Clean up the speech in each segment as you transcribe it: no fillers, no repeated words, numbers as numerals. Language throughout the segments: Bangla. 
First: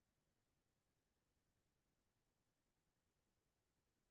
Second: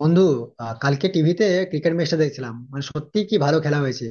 বন্ধু, কালকে টিভিতে ক্রিকেট ম্যাচটা দেখছিলাম, মানে সত্যি কি ভালো খেলা হয়েছে।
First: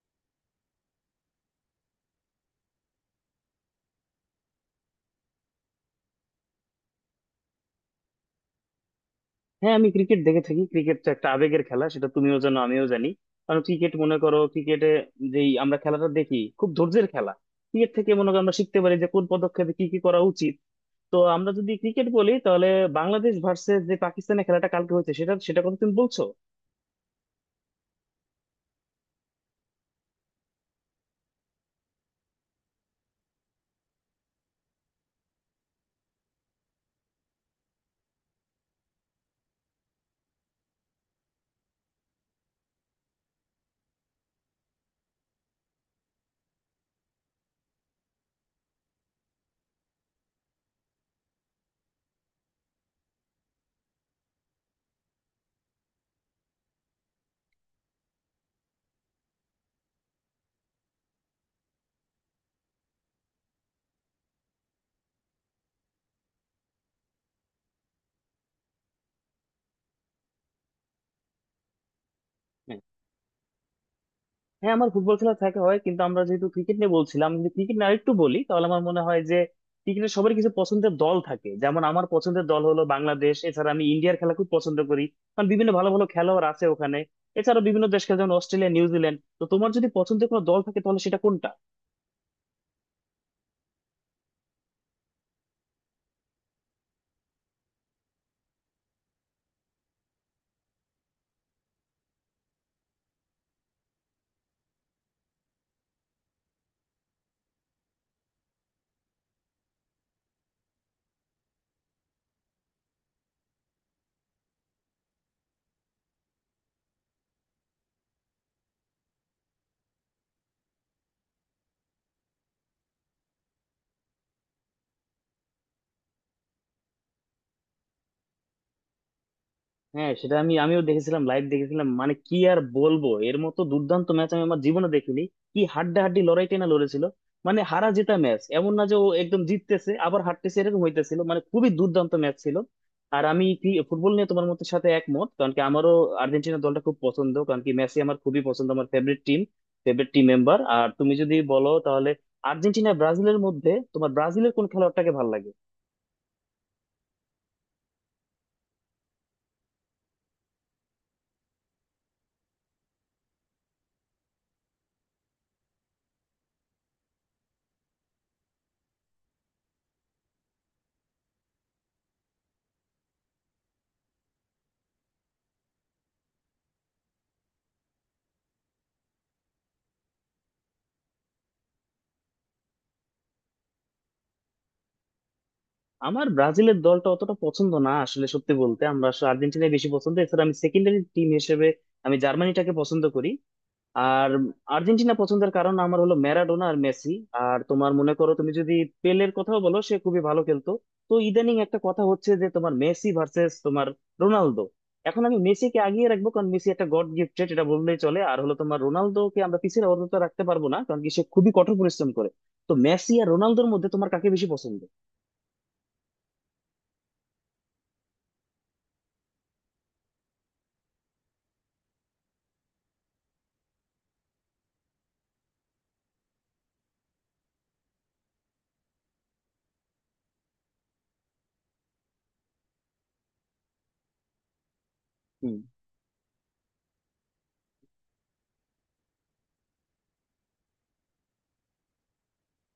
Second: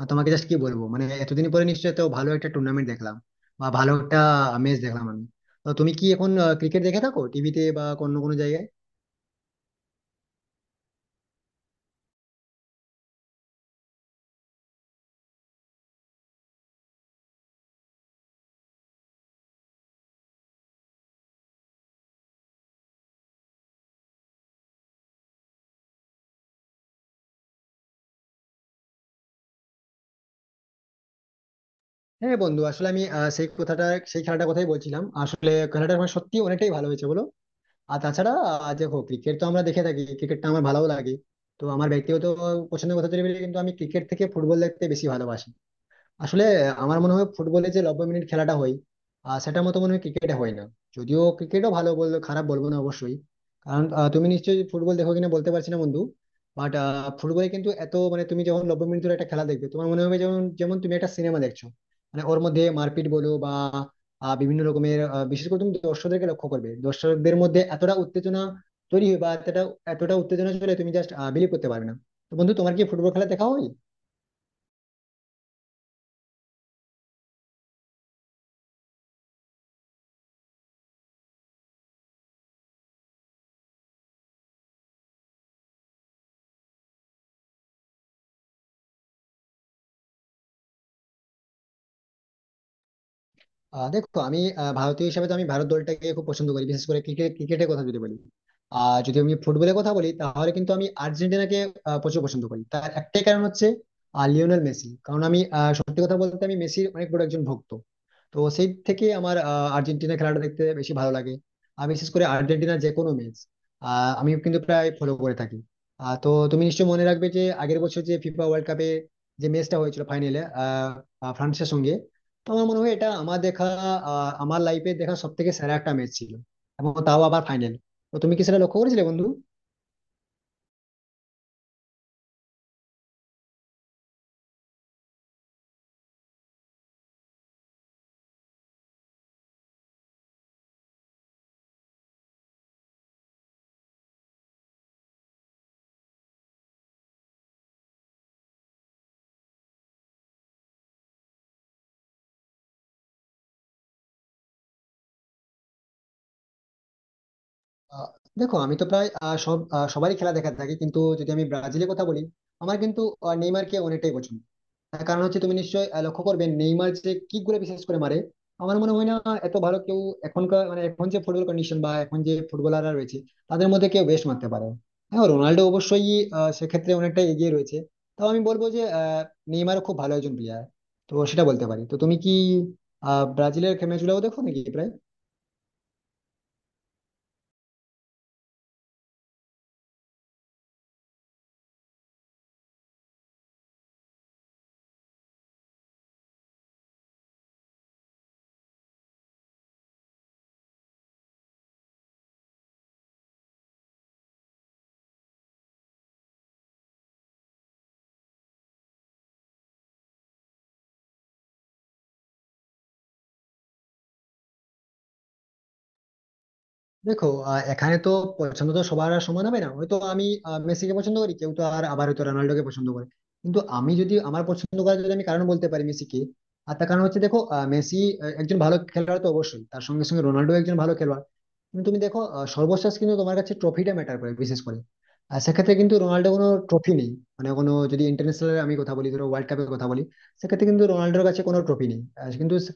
আর তোমাকে জাস্ট কি বলবো, মানে এতদিন পরে নিশ্চয়ই তো ভালো একটা টুর্নামেন্ট দেখলাম বা ভালো একটা ম্যাচ দেখলাম আমি। তো তুমি কি এখন ক্রিকেট দেখে থাকো টিভিতে বা অন্য কোনো জায়গায়? হ্যাঁ, আমি ক্রিকেট দেখে থাকি। ক্রিকেট তো একটা আবেগের খেলা, সেটা তুমিও জানো, আমিও জানি। কারণ ক্রিকেট মনে করো, ক্রিকেটে যেই আমরা খেলাটা দেখি, খুব ধৈর্যের খেলা। ক্রিকেট থেকে মনে করো আমরা শিখতে পারি যে কোন পদক্ষেপে কি কি করা উচিত। তো আমরা যদি ক্রিকেট বলি, তাহলে বাংলাদেশ ভার্সেস যে পাকিস্তানের খেলাটা কালকে হয়েছে, সেটা সেটা কথা তুমি বলছো? হ্যাঁ বন্ধু, আসলে আমি সেই কথাটা, সেই খেলাটার কথাই বলছিলাম। আসলে খেলাটা আমার সত্যি অনেকটাই ভালো হয়েছে বলো। আর তাছাড়া দেখো ক্রিকেট তো আমরা দেখে থাকি, ক্রিকেটটা আমার ভালো লাগে। তো আমার ব্যক্তিগত পছন্দের কথা যদি বলি, কিন্তু আমি ক্রিকেট থেকে ফুটবল দেখতে বেশি ভালোবাসি। আসলে আমার মনে হয় ফুটবলে যে 90 মিনিট খেলাটা হয়, সেটার মতো মনে হয় ক্রিকেটে হয় না। যদিও ক্রিকেটও ভালো, বলবো খারাপ বলবো না অবশ্যই। কারণ তুমি নিশ্চয়ই ফুটবল দেখো কিনা বলতে পারছি না বন্ধু। বাট ফুটবলে কিন্তু এত, মানে তুমি যখন 90 মিনিট ধরে একটা খেলা দেখবে, তোমার মনে হবে যেমন যেমন তুমি একটা সিনেমা দেখছো। মানে ওর মধ্যে মারপিট বলো বা বিভিন্ন রকমের, বিশেষ করে তুমি দর্শকদেরকে লক্ষ্য করবে, দর্শকদের মধ্যে এতটা উত্তেজনা তৈরি হয় বা এতটা এতটা উত্তেজনা চলে, তুমি জাস্ট বিলিভ করতে পারবে না। তো বন্ধু, তোমার কি ফুটবল খেলা দেখা হয়? হ্যাঁ, আমার ফুটবল খেলা দেখা হয়, কিন্তু আমরা যেহেতু ক্রিকেট নিয়ে বলছিলাম, যদি ক্রিকেট নিয়ে আরেকটু বলি তাহলে আমার মনে হয় যে ক্রিকেটের সবার কিছু পছন্দের দল থাকে। যেমন আমার পছন্দের দল হলো বাংলাদেশ, এছাড়া আমি ইন্ডিয়ার খেলা খুব পছন্দ করি, কারণ বিভিন্ন ভালো ভালো খেলোয়াড় আছে ওখানে। এছাড়া বিভিন্ন দেশ খেলে, যেমন অস্ট্রেলিয়া, নিউজিল্যান্ড। তো তোমার যদি পছন্দের কোনো দল থাকে, তাহলে সেটা কোনটা? দেখো আমি ভারতীয় হিসেবে তো আমি ভারত দলটাকে খুব পছন্দ করি, বিশেষ করে ক্রিকেট, ক্রিকেটের কথা যদি বলি। আর যদি আমি ফুটবলের কথা বলি, তাহলে কিন্তু আমি আর্জেন্টিনাকে প্রচুর পছন্দ করি। তার একটাই কারণ হচ্ছে লিওনেল মেসি। কারণ আমি সত্যি কথা বলতে, আমি মেসির অনেক বড় একজন ভক্ত। তো সেই থেকে আমার আর্জেন্টিনা খেলাটা দেখতে বেশি ভালো লাগে। আর বিশেষ করে আর্জেন্টিনার যে কোনো ম্যাচ আমি কিন্তু প্রায় ফলো করে থাকি। তো তুমি নিশ্চয়ই মনে রাখবে যে আগের বছর যে ফিফা ওয়ার্ল্ড কাপে যে ম্যাচটা হয়েছিল ফাইনালে ফ্রান্সের সঙ্গে, তো আমার মনে হয় এটা আমার দেখা, আমার লাইফে দেখা সব থেকে সেরা একটা ম্যাচ ছিল, এবং তাও আবার ফাইনাল। তো তুমি কি সেটা লক্ষ্য করেছিলে বন্ধু? হ্যাঁ, সেটা আমিও দেখেছিলাম, লাইভ দেখেছিলাম। মানে কি আর বলবো, এর মতো দুর্দান্ত ম্যাচ আমি আমার জীবনে দেখিনি। কি হাড্ডাহাড্ডি লড়াই টেনা লড়েছিল, মানে হারা জেতা ম্যাচ, এমন না যে ও একদম জিততেছে, আবার হারতেছে, এরকম হইতেছিল। মানে খুবই দুর্দান্ত ম্যাচ ছিল। আর আমি কি ফুটবল নিয়ে তোমার মতের সাথে একমত, কারণ কি আমারও আর্জেন্টিনা দলটা খুব পছন্দ, কারণ কি মেসি আমার খুবই পছন্দ, আমার favourite team, favourite team member. আর তুমি যদি বলো তাহলে আর্জেন্টিনা, ব্রাজিলের মধ্যে, তোমার ব্রাজিলের কোন খেলোয়াড়টাকে ভালো লাগে? আহ, দেখো আমি তো প্রায় সবারই খেলা দেখা থাকি, কিন্তু যদি আমি ব্রাজিলের কথা বলি, আমার কিন্তু নেইমারকে অনেকটাই পছন্দ। তার কারণ হচ্ছে তুমি নিশ্চয়ই লক্ষ্য করবে নেইমার যে কিক গুলো বিশেষ করে মারে, আমার মনে হয় না এত ভালো কেউ, এখনকার মানে এখন যে ফুটবল কন্ডিশন বা এখন যে ফুটবলাররা রয়েছে তাদের মধ্যে কেউ বেস্ট মারতে পারে। হ্যাঁ রোনাল্ডো অবশ্যই সেক্ষেত্রে অনেকটা এগিয়ে রয়েছে। তাও আমি বলবো যে নেইমারও খুব ভালো একজন প্লেয়ার, তো সেটা বলতে পারি। তো তুমি কি ব্রাজিলের ম্যাচগুলো দেখো নাকি প্রায়? আমার ব্রাজিলের দলটা অতটা পছন্দ না, আসলে সত্যি বলতে আমরা আসলে আর্জেন্টিনাই বেশি পছন্দ। এছাড়া আমি সেকেন্ডারি টিম হিসেবে আমি জার্মানিটাকে পছন্দ করি। আর আর্জেন্টিনা পছন্দের কারণ আমার হলো ম্যারাডোনা আর মেসি। আর তোমার মনে করো, তুমি যদি পেলের কথাও বলো, সে খুবই ভালো খেলতো। তো ইদানিং একটা কথা হচ্ছে যে তোমার মেসি ভার্সেস তোমার রোনালদো। এখন আমি মেসিকে আগিয়ে রাখবো, কারণ মেসি একটা গড গিফটেড, এটা বললেই চলে। আর হলো তোমার রোনালদোকে আমরা পিছিয়ে অন্তত রাখতে পারবো না, কারণ কি সে খুবই কঠোর পরিশ্রম করে। তো মেসি আর রোনালদোর মধ্যে তোমার কাকে বেশি পছন্দ? দেখো এখানে তো পছন্দ তো সবার আর সমান হবে না। হয়তো আমি মেসিকে পছন্দ করি, কেউ তো আর আবার হয়তো রোনাল্ডোকে পছন্দ করে। কিন্তু আমি যদি আমার পছন্দ করার যদি আমি কারণ বলতে পারি মেসিকে, আর তার কারণ হচ্ছে দেখো মেসি একজন ভালো খেলোয়াড় তো অবশ্যই, তার সঙ্গে সঙ্গে রোনাল্ডো একজন ভালো খেলোয়াড়। কিন্তু তুমি দেখো সর্বশেষ কিন্তু তোমার কাছে ট্রফিটা ম্যাটার করে বিশেষ করে, আর হুম। সেক্ষেত্রে কিন্তু রোনাল্ডো কোনো ট্রফি নেই। মানে কোনো যদি ইন্টারন্যাশনাল আমি কথা বলি, ধরো ওয়ার্ল্ড কাপের কথা বলি, সেক্ষেত্রে কিন্তু রোনাল্ডোর কাছে কোনো ট্রফি নেই, আর কিন্তু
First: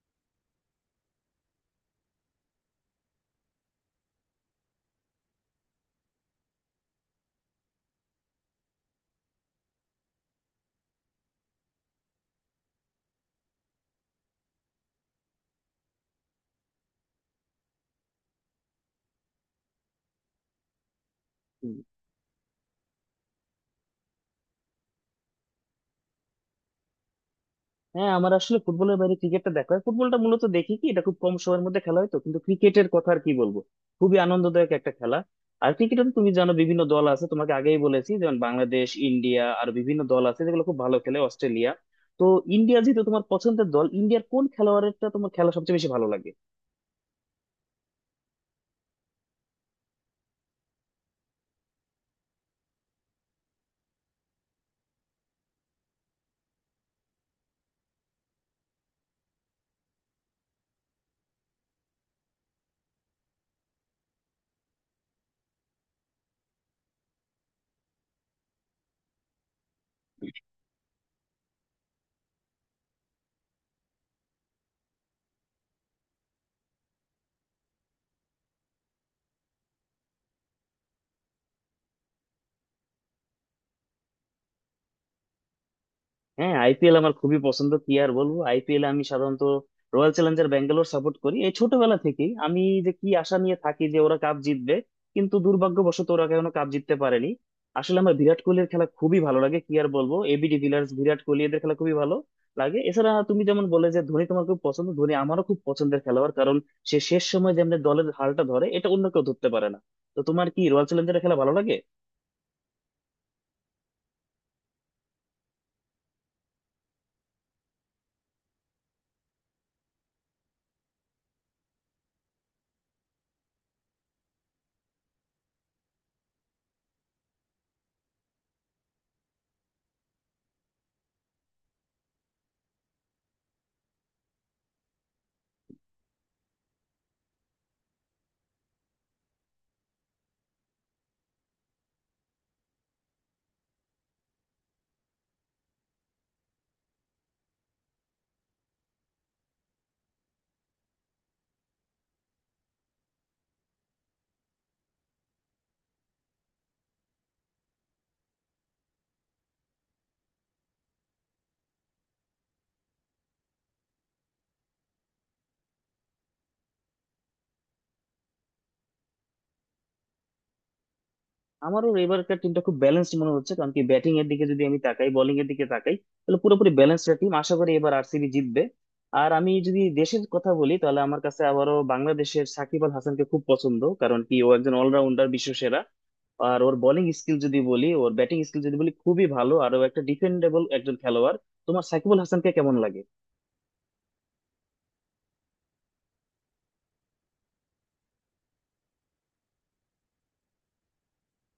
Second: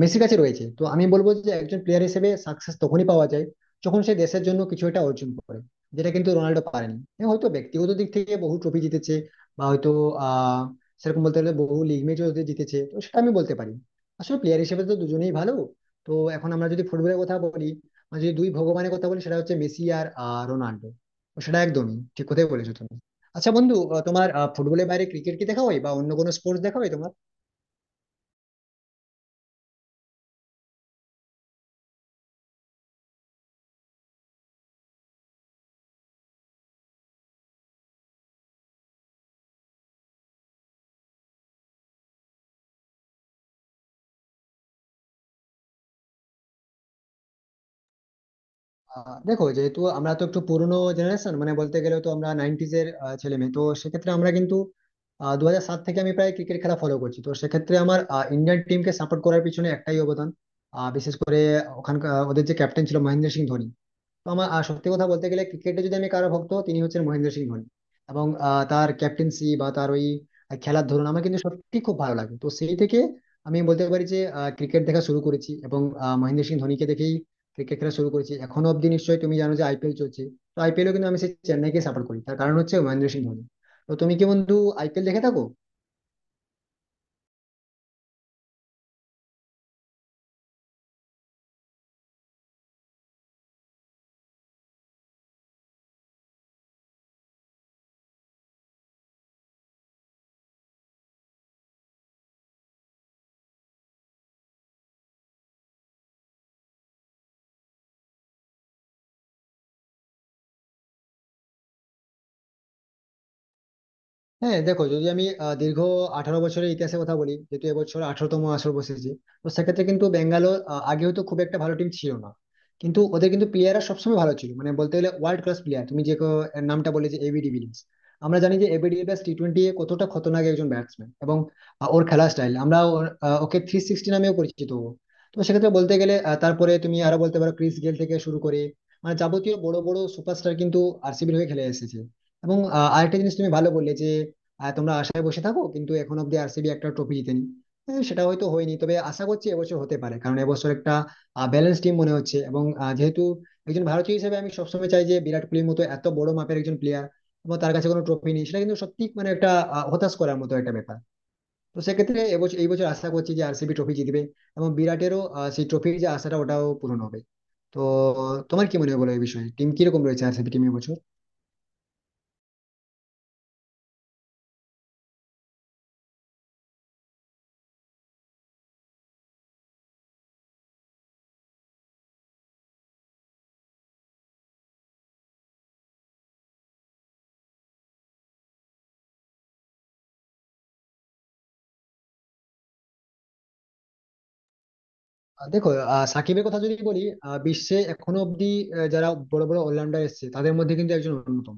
মেসির কাছে রয়েছে। তো আমি বলবো যে একজন প্লেয়ার হিসেবে সাকসেস তখনই পাওয়া যায় যখন সে দেশের জন্য কিছু একটা অর্জন করে, যেটা কিন্তু রোনাল্ডো পারেনি। হ্যাঁ, হয়তো ব্যক্তিগত দিক থেকে বহু ট্রফি জিতেছে, বা হয়তো আহ সেরকম বলতে গেলে বহু লিগ ম্যাচও জিতেছে, তো সেটা আমি বলতে পারি। আসলে প্লেয়ার হিসেবে তো দুজনেই ভালো। তো এখন আমরা যদি ফুটবলের কথা বলি, আর যদি দুই ভগবানের কথা বলি, সেটা হচ্ছে মেসি আর রোনাল্ডো। তো সেটা হুম। একদমই ঠিক কথাই বলেছো তুমি। আচ্ছা বন্ধু, তোমার ফুটবলের বাইরে ক্রিকেট কি দেখা হয় বা অন্য কোনো স্পোর্টস দেখা হয় তোমার? হ্যাঁ, আমার আসলে ফুটবলের বাইরে ক্রিকেটটা দেখা হয়। ফুটবলটা মূলত দেখি কি, এটা খুব কম সময়ের মধ্যে খেলা হয়। তো কিন্তু ক্রিকেটের কথা আর কি বলবো, খুবই আনন্দদায়ক একটা খেলা। আর ক্রিকেটে তো তুমি জানো বিভিন্ন দল আছে, তোমাকে আগেই বলেছি, যেমন বাংলাদেশ, ইন্ডিয়া। আর বিভিন্ন দল আছে যেগুলো খুব ভালো খেলে, অস্ট্রেলিয়া। তো ইন্ডিয়া যেহেতু তোমার পছন্দের দল, ইন্ডিয়ার কোন খেলোয়াড়টা তোমার খেলা সবচেয়ে বেশি ভালো লাগে? দেখো যেহেতু আমরা তো একটু পুরনো জেনারেশন, মানে বলতে গেলে তো আমরা নাইনটিজ এর ছেলে মেয়ে, তো সেক্ষেত্রে আমরা কিন্তু 2007 থেকে আমি প্রায় ক্রিকেট খেলা ফলো করছি। তো সেক্ষেত্রে আমার ইন্ডিয়ান টিমকে সাপোর্ট করার পিছনে একটাই অবদান, বিশেষ করে ওখানকার ওদের যে ক্যাপ্টেন ছিল মহেন্দ্র সিং ধোনি। তো আমার সত্যি কথা বলতে গেলে ক্রিকেটে যদি আমি কারো ভক্ত, তিনি হচ্ছেন মহেন্দ্র সিং ধোনি। এবং তার ক্যাপ্টেন্সি বা তার ওই খেলার ধরন আমার কিন্তু সত্যি খুব ভালো লাগে। তো সেই থেকে আমি বলতে পারি যে ক্রিকেট দেখা শুরু করেছি এবং মহেন্দ্র সিং ধোনিকে দেখেই ক্রিকেট খেলা শুরু করেছি। এখনো অব্দি নিশ্চয়ই তুমি জানো যে আইপিএল চলছে, তো আইপিএলও কিন্তু আমি সেই চেন্নাইকে সাপোর্ট করি, তার কারণ হচ্ছে মহেন্দ্র সিং ধোনি। তো তুমি কি বন্ধু আইপিএল দেখে থাকো? হ্যাঁ, আইপিএল আমার খুবই পছন্দ। কি আর বলবো, আইপিএল আমি সাধারণত রয়্যাল চ্যালেঞ্জার ব্যাঙ্গালোর সাপোর্ট করি। এই ছোটবেলা থেকেই আমি যে কি আশা নিয়ে থাকি যে ওরা কাপ জিতবে, কিন্তু দুর্ভাগ্যবশত ওরা এখনো কাপ জিততে পারেনি। আসলে আমার বিরাট কোহলির খেলা খুবই ভালো লাগে। কি আর বলবো, এবি ডিভিলিয়ার্স, বিরাট কোহলি, এদের খেলা খুবই ভালো লাগে। এছাড়া তুমি যেমন বলে যে ধোনি তোমার খুব পছন্দ, ধোনি আমারও খুব পছন্দের খেলোয়াড়, কারণ সে শেষ সময় যেমন দলের হালটা ধরে, এটা অন্য কেউ ধরতে পারে না। তো তোমার কি রয়্যাল চ্যালেঞ্জার্সের খেলা ভালো লাগে? হ্যাঁ দেখো, যদি আমি দীর্ঘ 18 বছরের ইতিহাসের কথা বলি, যেহেতু এবছর 18তম আসর বসেছে, তো সেক্ষেত্রে কিন্তু বেঙ্গালোর আগে হয়তো খুব একটা ভালো টিম ছিল না, কিন্তু ওদের কিন্তু প্লেয়াররা সবসময় ভালো ছিল। মানে বলতে গেলে ওয়ার্ল্ড ক্লাস প্লেয়ার, তুমি যে এর নামটা বলে যে এবি ডিভিলিয়ার্স, আমরা জানি যে এবি ডিভিলিয়ার্স টি20 এ কতটা খতরনাক একজন ব্যাটসম্যান। এবং ওর খেলার স্টাইল, আমরা ওকে 360 নামেও পরিচিত ও। তো সেক্ষেত্রে বলতে গেলে তারপরে তুমি আরো বলতে পারো ক্রিস গেল থেকে শুরু করে, মানে যাবতীয় বড় বড় সুপারস্টার কিন্তু আরসিবির হয়ে খেলে এসেছে। এবং আরেকটা জিনিস তুমি ভালো বললে যে আর তোমরা আশায় বসে থাকো, কিন্তু এখন অব্দি আরসিবি একটা ট্রফি জিতেনি। হ্যাঁ, সেটা হয়তো হয়নি, তবে আশা করছি এবছর হতে পারে, কারণ এবছর একটা ব্যালেন্স টিম মনে হচ্ছে। এবং যেহেতু একজন ভারতীয় হিসেবে আমি সবসময় চাই যে বিরাট কোহলির মতো এত বড় মাপের একজন প্লেয়ার, এবং তার কাছে কোনো ট্রফি নেই, সেটা কিন্তু সত্যি মানে একটা হতাশ করার মতো একটা ব্যাপার। তো সেক্ষেত্রে এবছর, এই বছর আশা করছি যে আরসিবি ট্রফি জিতবে এবং বিরাটেরও সেই ট্রফির যে আশাটা ওটাও পূরণ হবে। তো তোমার কি মনে হয় বলো এই বিষয়ে, টিম কিরকম রয়েছে আরসিবি টিম এবছর? আমারও এবারকার টিমটা খুব ব্যালেন্সড মনে হচ্ছে, কারণ কি ব্যাটিং এর দিকে যদি আমি তাকাই, বোলিং এর দিকে তাকাই, তাহলে পুরোপুরি ব্যালেন্সড টিম। আশা করি এবার আরসিবি জিতবে। আর আমি যদি দেশের কথা বলি, তাহলে আমার কাছে আবারও বাংলাদেশের সাকিব আল হাসানকে খুব পছন্দ, কারণ কি ও একজন অলরাউন্ডার, বিশ্বসেরা। আর ওর বোলিং স্কিল যদি বলি, ওর ব্যাটিং স্কিল যদি বলি, খুবই ভালো। আর ও একটা ডিফেন্ডেবল একজন খেলোয়াড়। তোমার সাকিব আল হাসানকে কেমন লাগে? দেখো, সাকিবের কথা যদি বলি, বিশ্বে এখনো অব্দি যারা বড় বড় অলরাউন্ডার এসেছে তাদের মধ্যে কিন্তু একজন অন্যতম।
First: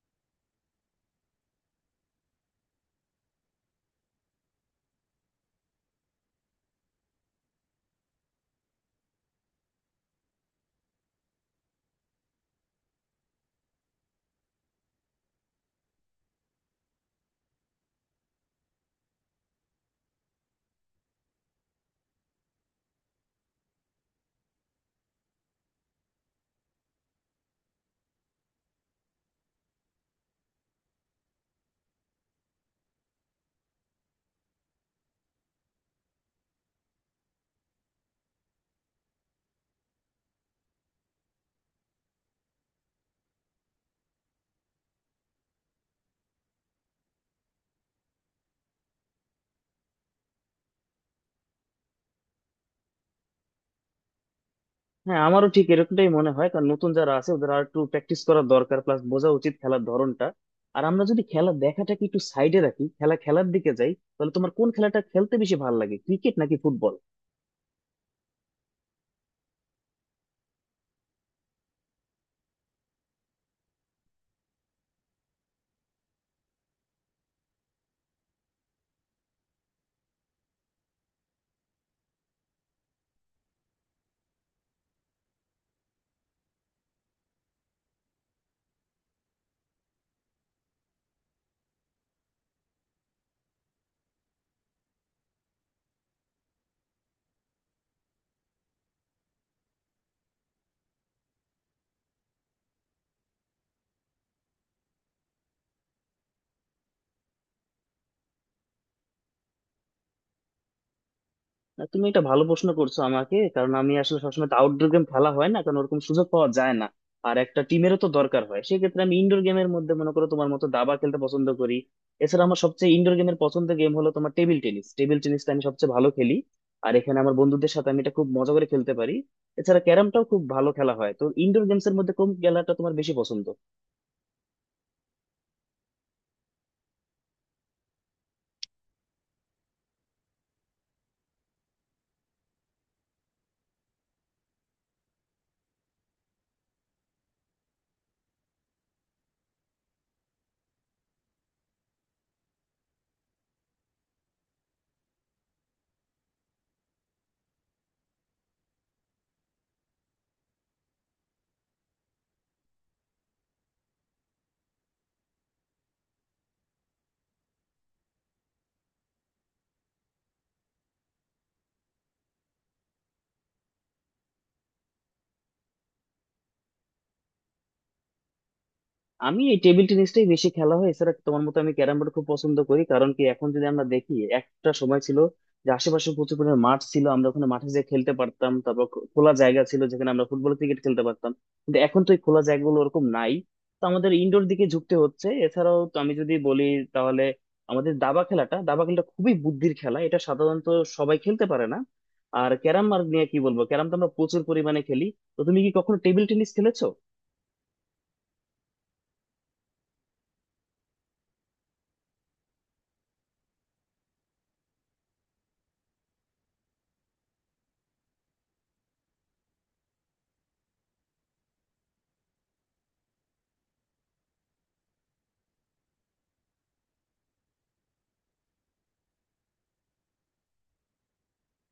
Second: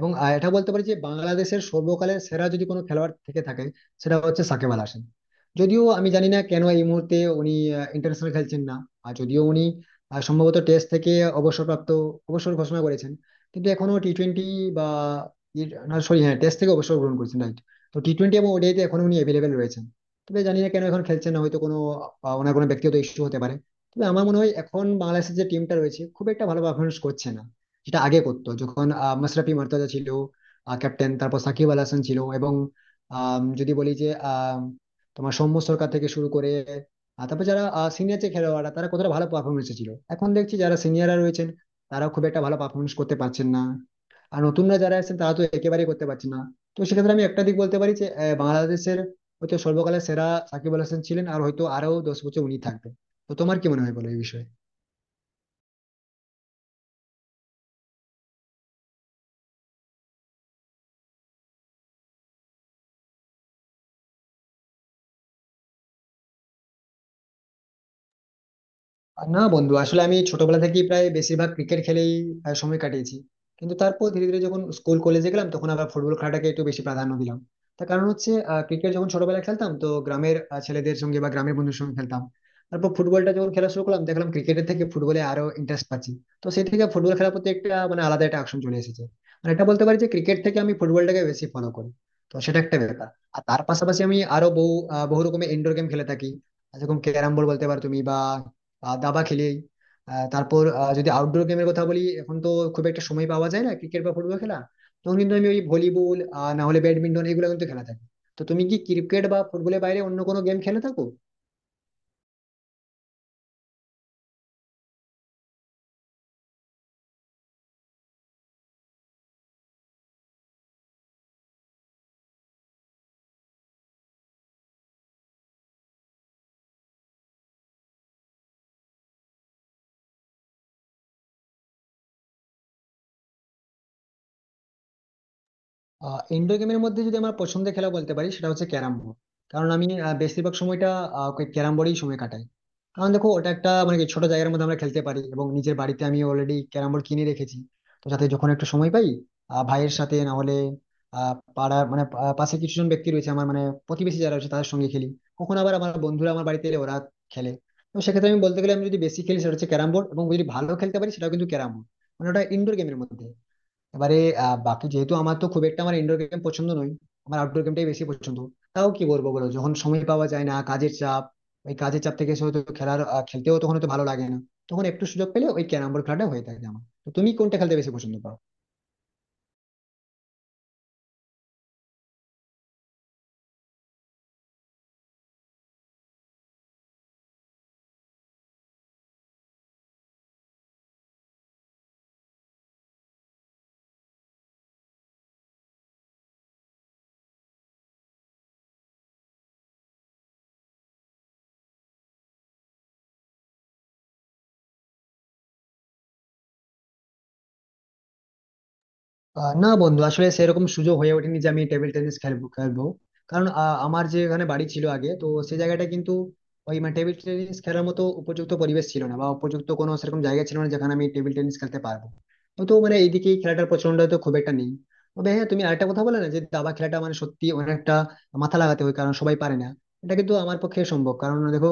এবং এটা বলতে পারি যে বাংলাদেশের সর্বকালের সেরা যদি কোনো খেলোয়াড় থেকে থাকে, সেটা হচ্ছে সাকিব আল হাসান। যদিও আমি জানি না কেন এই মুহূর্তে উনি ইন্টারন্যাশনাল খেলছেন না। আর যদিও উনি সম্ভবত টেস্ট থেকে অবসরপ্রাপ্ত, অবসর ঘোষণা করেছেন, কিন্তু এখনো টি20 বা, সরি, হ্যাঁ টেস্ট থেকে অবসর গ্রহণ করেছেন রাইট। তো টি20 এবং ওডিআইতে এখন উনি অ্যাভেলেবেল রয়েছেন। তবে জানি না কেন এখন খেলছেন না, হয়তো কোনো ওনার কোনো ব্যক্তিগত ইস্যু হতে পারে। তবে আমার মনে হয় এখন বাংলাদেশের যে টিমটা রয়েছে খুব একটা ভালো পারফরমেন্স করছে না, যেটা আগে করতো যখন মাশরাফি মুর্তজা ছিল ক্যাপ্টেন, তারপর সাকিব আল হাসান ছিল এবং আম, যদি বলি যে আম, তোমার সৌম্য সরকার থেকে শুরু করে তারপর যারা সিনিয়র যে খেলোয়াড়রা, তারা কতটা ভালো পারফরমেন্স ছিল। এখন দেখছি যারা সিনিয়ররা রয়েছেন তারা খুব একটা ভালো পারফরমেন্স করতে পারছেন না, আর নতুনরা যারা আছেন তারা তো একেবারেই করতে পারছে না। তো সেক্ষেত্রে আমি একটা দিক বলতে পারি যে বাংলাদেশের হয়তো সর্বকালের সেরা সাকিব আল হাসান ছিলেন, আর হয়তো আরো 10 বছর উনি থাকবেন। তো তোমার কি মনে হয় বলো এই বিষয়ে? হ্যাঁ, আমারও ঠিক এরকমটাই মনে হয়, কারণ নতুন যারা আছে ওদের আর একটু প্র্যাকটিস করার দরকার, প্লাস বোঝা উচিত খেলার ধরনটা। আর আমরা যদি খেলা দেখাটাকে একটু সাইডে রাখি, খেলা খেলার দিকে যাই, তাহলে তোমার কোন খেলাটা খেলতে বেশি ভালো লাগে, ক্রিকেট নাকি ফুটবল? আর না বন্ধু, আসলে আমি ছোটবেলা থেকেই প্রায় বেশিরভাগ ক্রিকেট খেলেই সময় কাটিয়েছি। কিন্তু তারপর ধীরে ধীরে যখন স্কুল কলেজে গেলাম, তখন আবার ফুটবল খেলাটাকে একটু বেশি প্রাধান্য দিলাম। তার কারণ হচ্ছে ক্রিকেট যখন ছোটবেলায় খেলতাম, তো গ্রামের ছেলেদের সঙ্গে বা গ্রামের বন্ধুদের সঙ্গে খেলতাম। তারপর ফুটবলটা যখন খেলা শুরু করলাম, দেখলাম ক্রিকেটের থেকে ফুটবলে আরো ইন্টারেস্ট পাচ্ছি। তো সেই থেকে ফুটবল খেলার প্রতি একটা মানে আলাদা একটা আকর্ষণ চলে এসেছে। মানে এটা বলতে পারি যে ক্রিকেট থেকে আমি ফুটবলটাকে বেশি ফলো করি, তো সেটা একটা ব্যাপার। আর তার পাশাপাশি আমি আরো বহু বহু রকমের ইনডোর গেম খেলে থাকি, যেরকম ক্যারাম বোর্ড বলতে পারো তুমি, বা দাবা খেলি। আহ, তারপর আহ, যদি আউটডোর গেমের কথা বলি, এখন তো খুব একটা সময় পাওয়া যায় না ক্রিকেট বা ফুটবল খেলা, তখন কিন্তু আমি ওই ভলিবল না হলে ব্যাডমিন্টন, এগুলো কিন্তু খেলা থাকি। তো তুমি কি ক্রিকেট বা ফুটবলের বাইরে অন্য কোনো গেম খেলে থাকো? না, তুমি এটা ভালো প্রশ্ন করছো আমাকে, কারণ আমি আসলে সবসময় তো আউটডোর গেম খেলা হয় না, কারণ ওরকম সুযোগ পাওয়া যায় না। আর একটা টিমেরও তো দরকার হয়। সেক্ষেত্রে আমি ইনডোর গেমের মধ্যে মনে করো, তোমার মতো দাবা খেলতে পছন্দ করি। এছাড়া আমার সবচেয়ে ইনডোর গেমের পছন্দের গেম হলো তোমার টেবিল টেনিস। টেবিল টেনিসটা আমি সবচেয়ে ভালো খেলি, আর এখানে আমার বন্ধুদের সাথে আমি এটা খুব মজা করে খেলতে পারি। এছাড়া ক্যারামটাও খুব ভালো খেলা হয়। তো ইনডোর গেমস এর মধ্যে কোন খেলাটা তোমার বেশি পছন্দ? ইনডোর গেমের মধ্যে যদি আমার পছন্দের খেলা বলতে পারি, সেটা হচ্ছে ক্যারাম বোর্ড। কারণ আমি বেশিরভাগ সময়টা ক্যারাম বোর্ডেই সময় কাটাই। কারণ দেখো ওটা একটা মানে কি ছোট জায়গার মধ্যে আমরা খেলতে পারি, এবং নিজের বাড়িতে আমি অলরেডি ক্যারাম বোর্ড কিনে রেখেছি। তো যাতে যখন একটু সময় পাই, ভাইয়ের সাথে না হলে আহ পাড়ার মানে পাশে কিছু জন ব্যক্তি রয়েছে আমার, মানে প্রতিবেশী যারা রয়েছে তাদের সঙ্গে খেলি। কখন আবার আমার বন্ধুরা আমার বাড়িতে এলে ওরা খেলে। তো সেক্ষেত্রে আমি বলতে গেলে আমি যদি বেশি খেলি সেটা হচ্ছে ক্যারাম বোর্ড, এবং যদি ভালো খেলতে পারি সেটাও কিন্তু ক্যারাম বোর্ড, মানে ওটা ইনডোর গেমের মধ্যে। এবারে বাকি যেহেতু আমার তো খুব একটা আমার ইনডোর গেম পছন্দ নয়, আমার আউটডোর গেমটাই বেশি পছন্দ। তাও কি বলবো বলো, যখন সময় পাওয়া যায় না, কাজের চাপ, ওই কাজের চাপ থেকে এসে হয়তো খেলার খেলতেও তখন হয়তো ভালো লাগে না। তখন একটু সুযোগ পেলে ওই ক্যারাম বোর্ড খেলাটা হয়ে থাকে আমার। তো তুমি কোনটা খেলতে বেশি পছন্দ পাও? আমি এই টেবিল টেনিসটাই বেশি খেলা হয়। এছাড়া তোমার মতো আমি ক্যারাম বোর্ড খুব পছন্দ করি, কারণ কি এখন যদি আমরা দেখি, একটা সময় ছিল যে আশেপাশে প্রচুর পরিমাণে মাঠ ছিল, আমরা ওখানে মাঠে যেয়ে খেলতে পারতাম। তারপর খোলা জায়গা ছিল যেখানে আমরা ফুটবল, ক্রিকেট খেলতে পারতাম, কিন্তু এখন তো এই খোলা জায়গাগুলো ওরকম নাই। তো আমাদের ইনডোর দিকে ঝুঁকতে হচ্ছে। এছাড়াও তো আমি যদি বলি তাহলে আমাদের দাবা খেলাটা, দাবা খেলাটা খুবই বুদ্ধির খেলা, এটা সাধারণত সবাই খেলতে পারে না। আর ক্যারাম আর নিয়ে কি বলবো, ক্যারাম তো আমরা প্রচুর পরিমাণে খেলি। তো তুমি কি কখনো টেবিল টেনিস খেলেছো? না বন্ধু, আসলে সেরকম সুযোগ হয়ে ওঠেনি যে আমি টেবিল টেনিস খেলবো খেলবো কারণ আমার যে এখানে বাড়ি ছিল আগে, তো সেই জায়গাটা কিন্তু ওই মানে টেবিল টেনিস খেলার মতো উপযুক্ত পরিবেশ ছিল না, বা উপযুক্ত কোনো সেরকম জায়গা ছিল না যেখানে আমি টেবিল টেনিস খেলতে পারবো। তো তো মানে এইদিকে এই খেলাটার প্রচলনটা তো খুব একটা নেই। তবে হ্যাঁ, তুমি আরেকটা কথা বলে না যে দাবা খেলাটা, মানে সত্যি অনেকটা মাথা লাগাতে হয়, কারণ সবাই পারে না। এটা কিন্তু আমার পক্ষে সম্ভব, কারণ দেখো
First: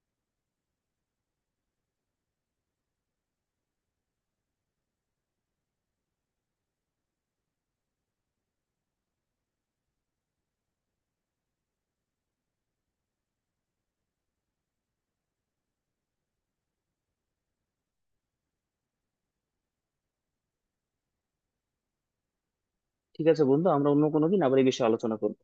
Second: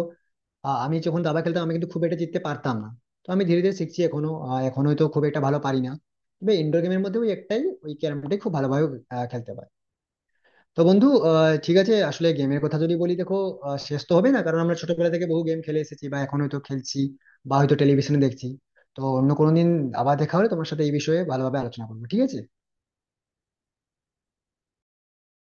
আমি যখন দাবা খেলতাম আমি কিন্তু খুব একটা জিততে পারতাম না। তো আমি ধীরে ধীরে শিখছি, এখনো এখনো তো খুব একটা ভালো পারি না। তবে ইনডোর গেমের মধ্যে ওই একটাই, ওই ক্যারামটাই খুব ভালোভাবে খেলতে পারি। তো বন্ধু, ঠিক আছে, আসলে গেমের কথা যদি বলি দেখো শেষ তো হবে না, কারণ আমরা ছোটবেলা থেকে বহু গেম খেলে এসেছি, বা এখন হয়তো খেলছি, বা হয়তো টেলিভিশনে দেখছি। তো অন্য কোনো দিন আবার দেখা হলে তোমার সাথে এই বিষয়ে ভালোভাবে আলোচনা করবো, ঠিক আছে? ঠিক আছে বন্ধু, আমরা অন্য কোনো দিন আবার এই বিষয়ে আলোচনা করবো।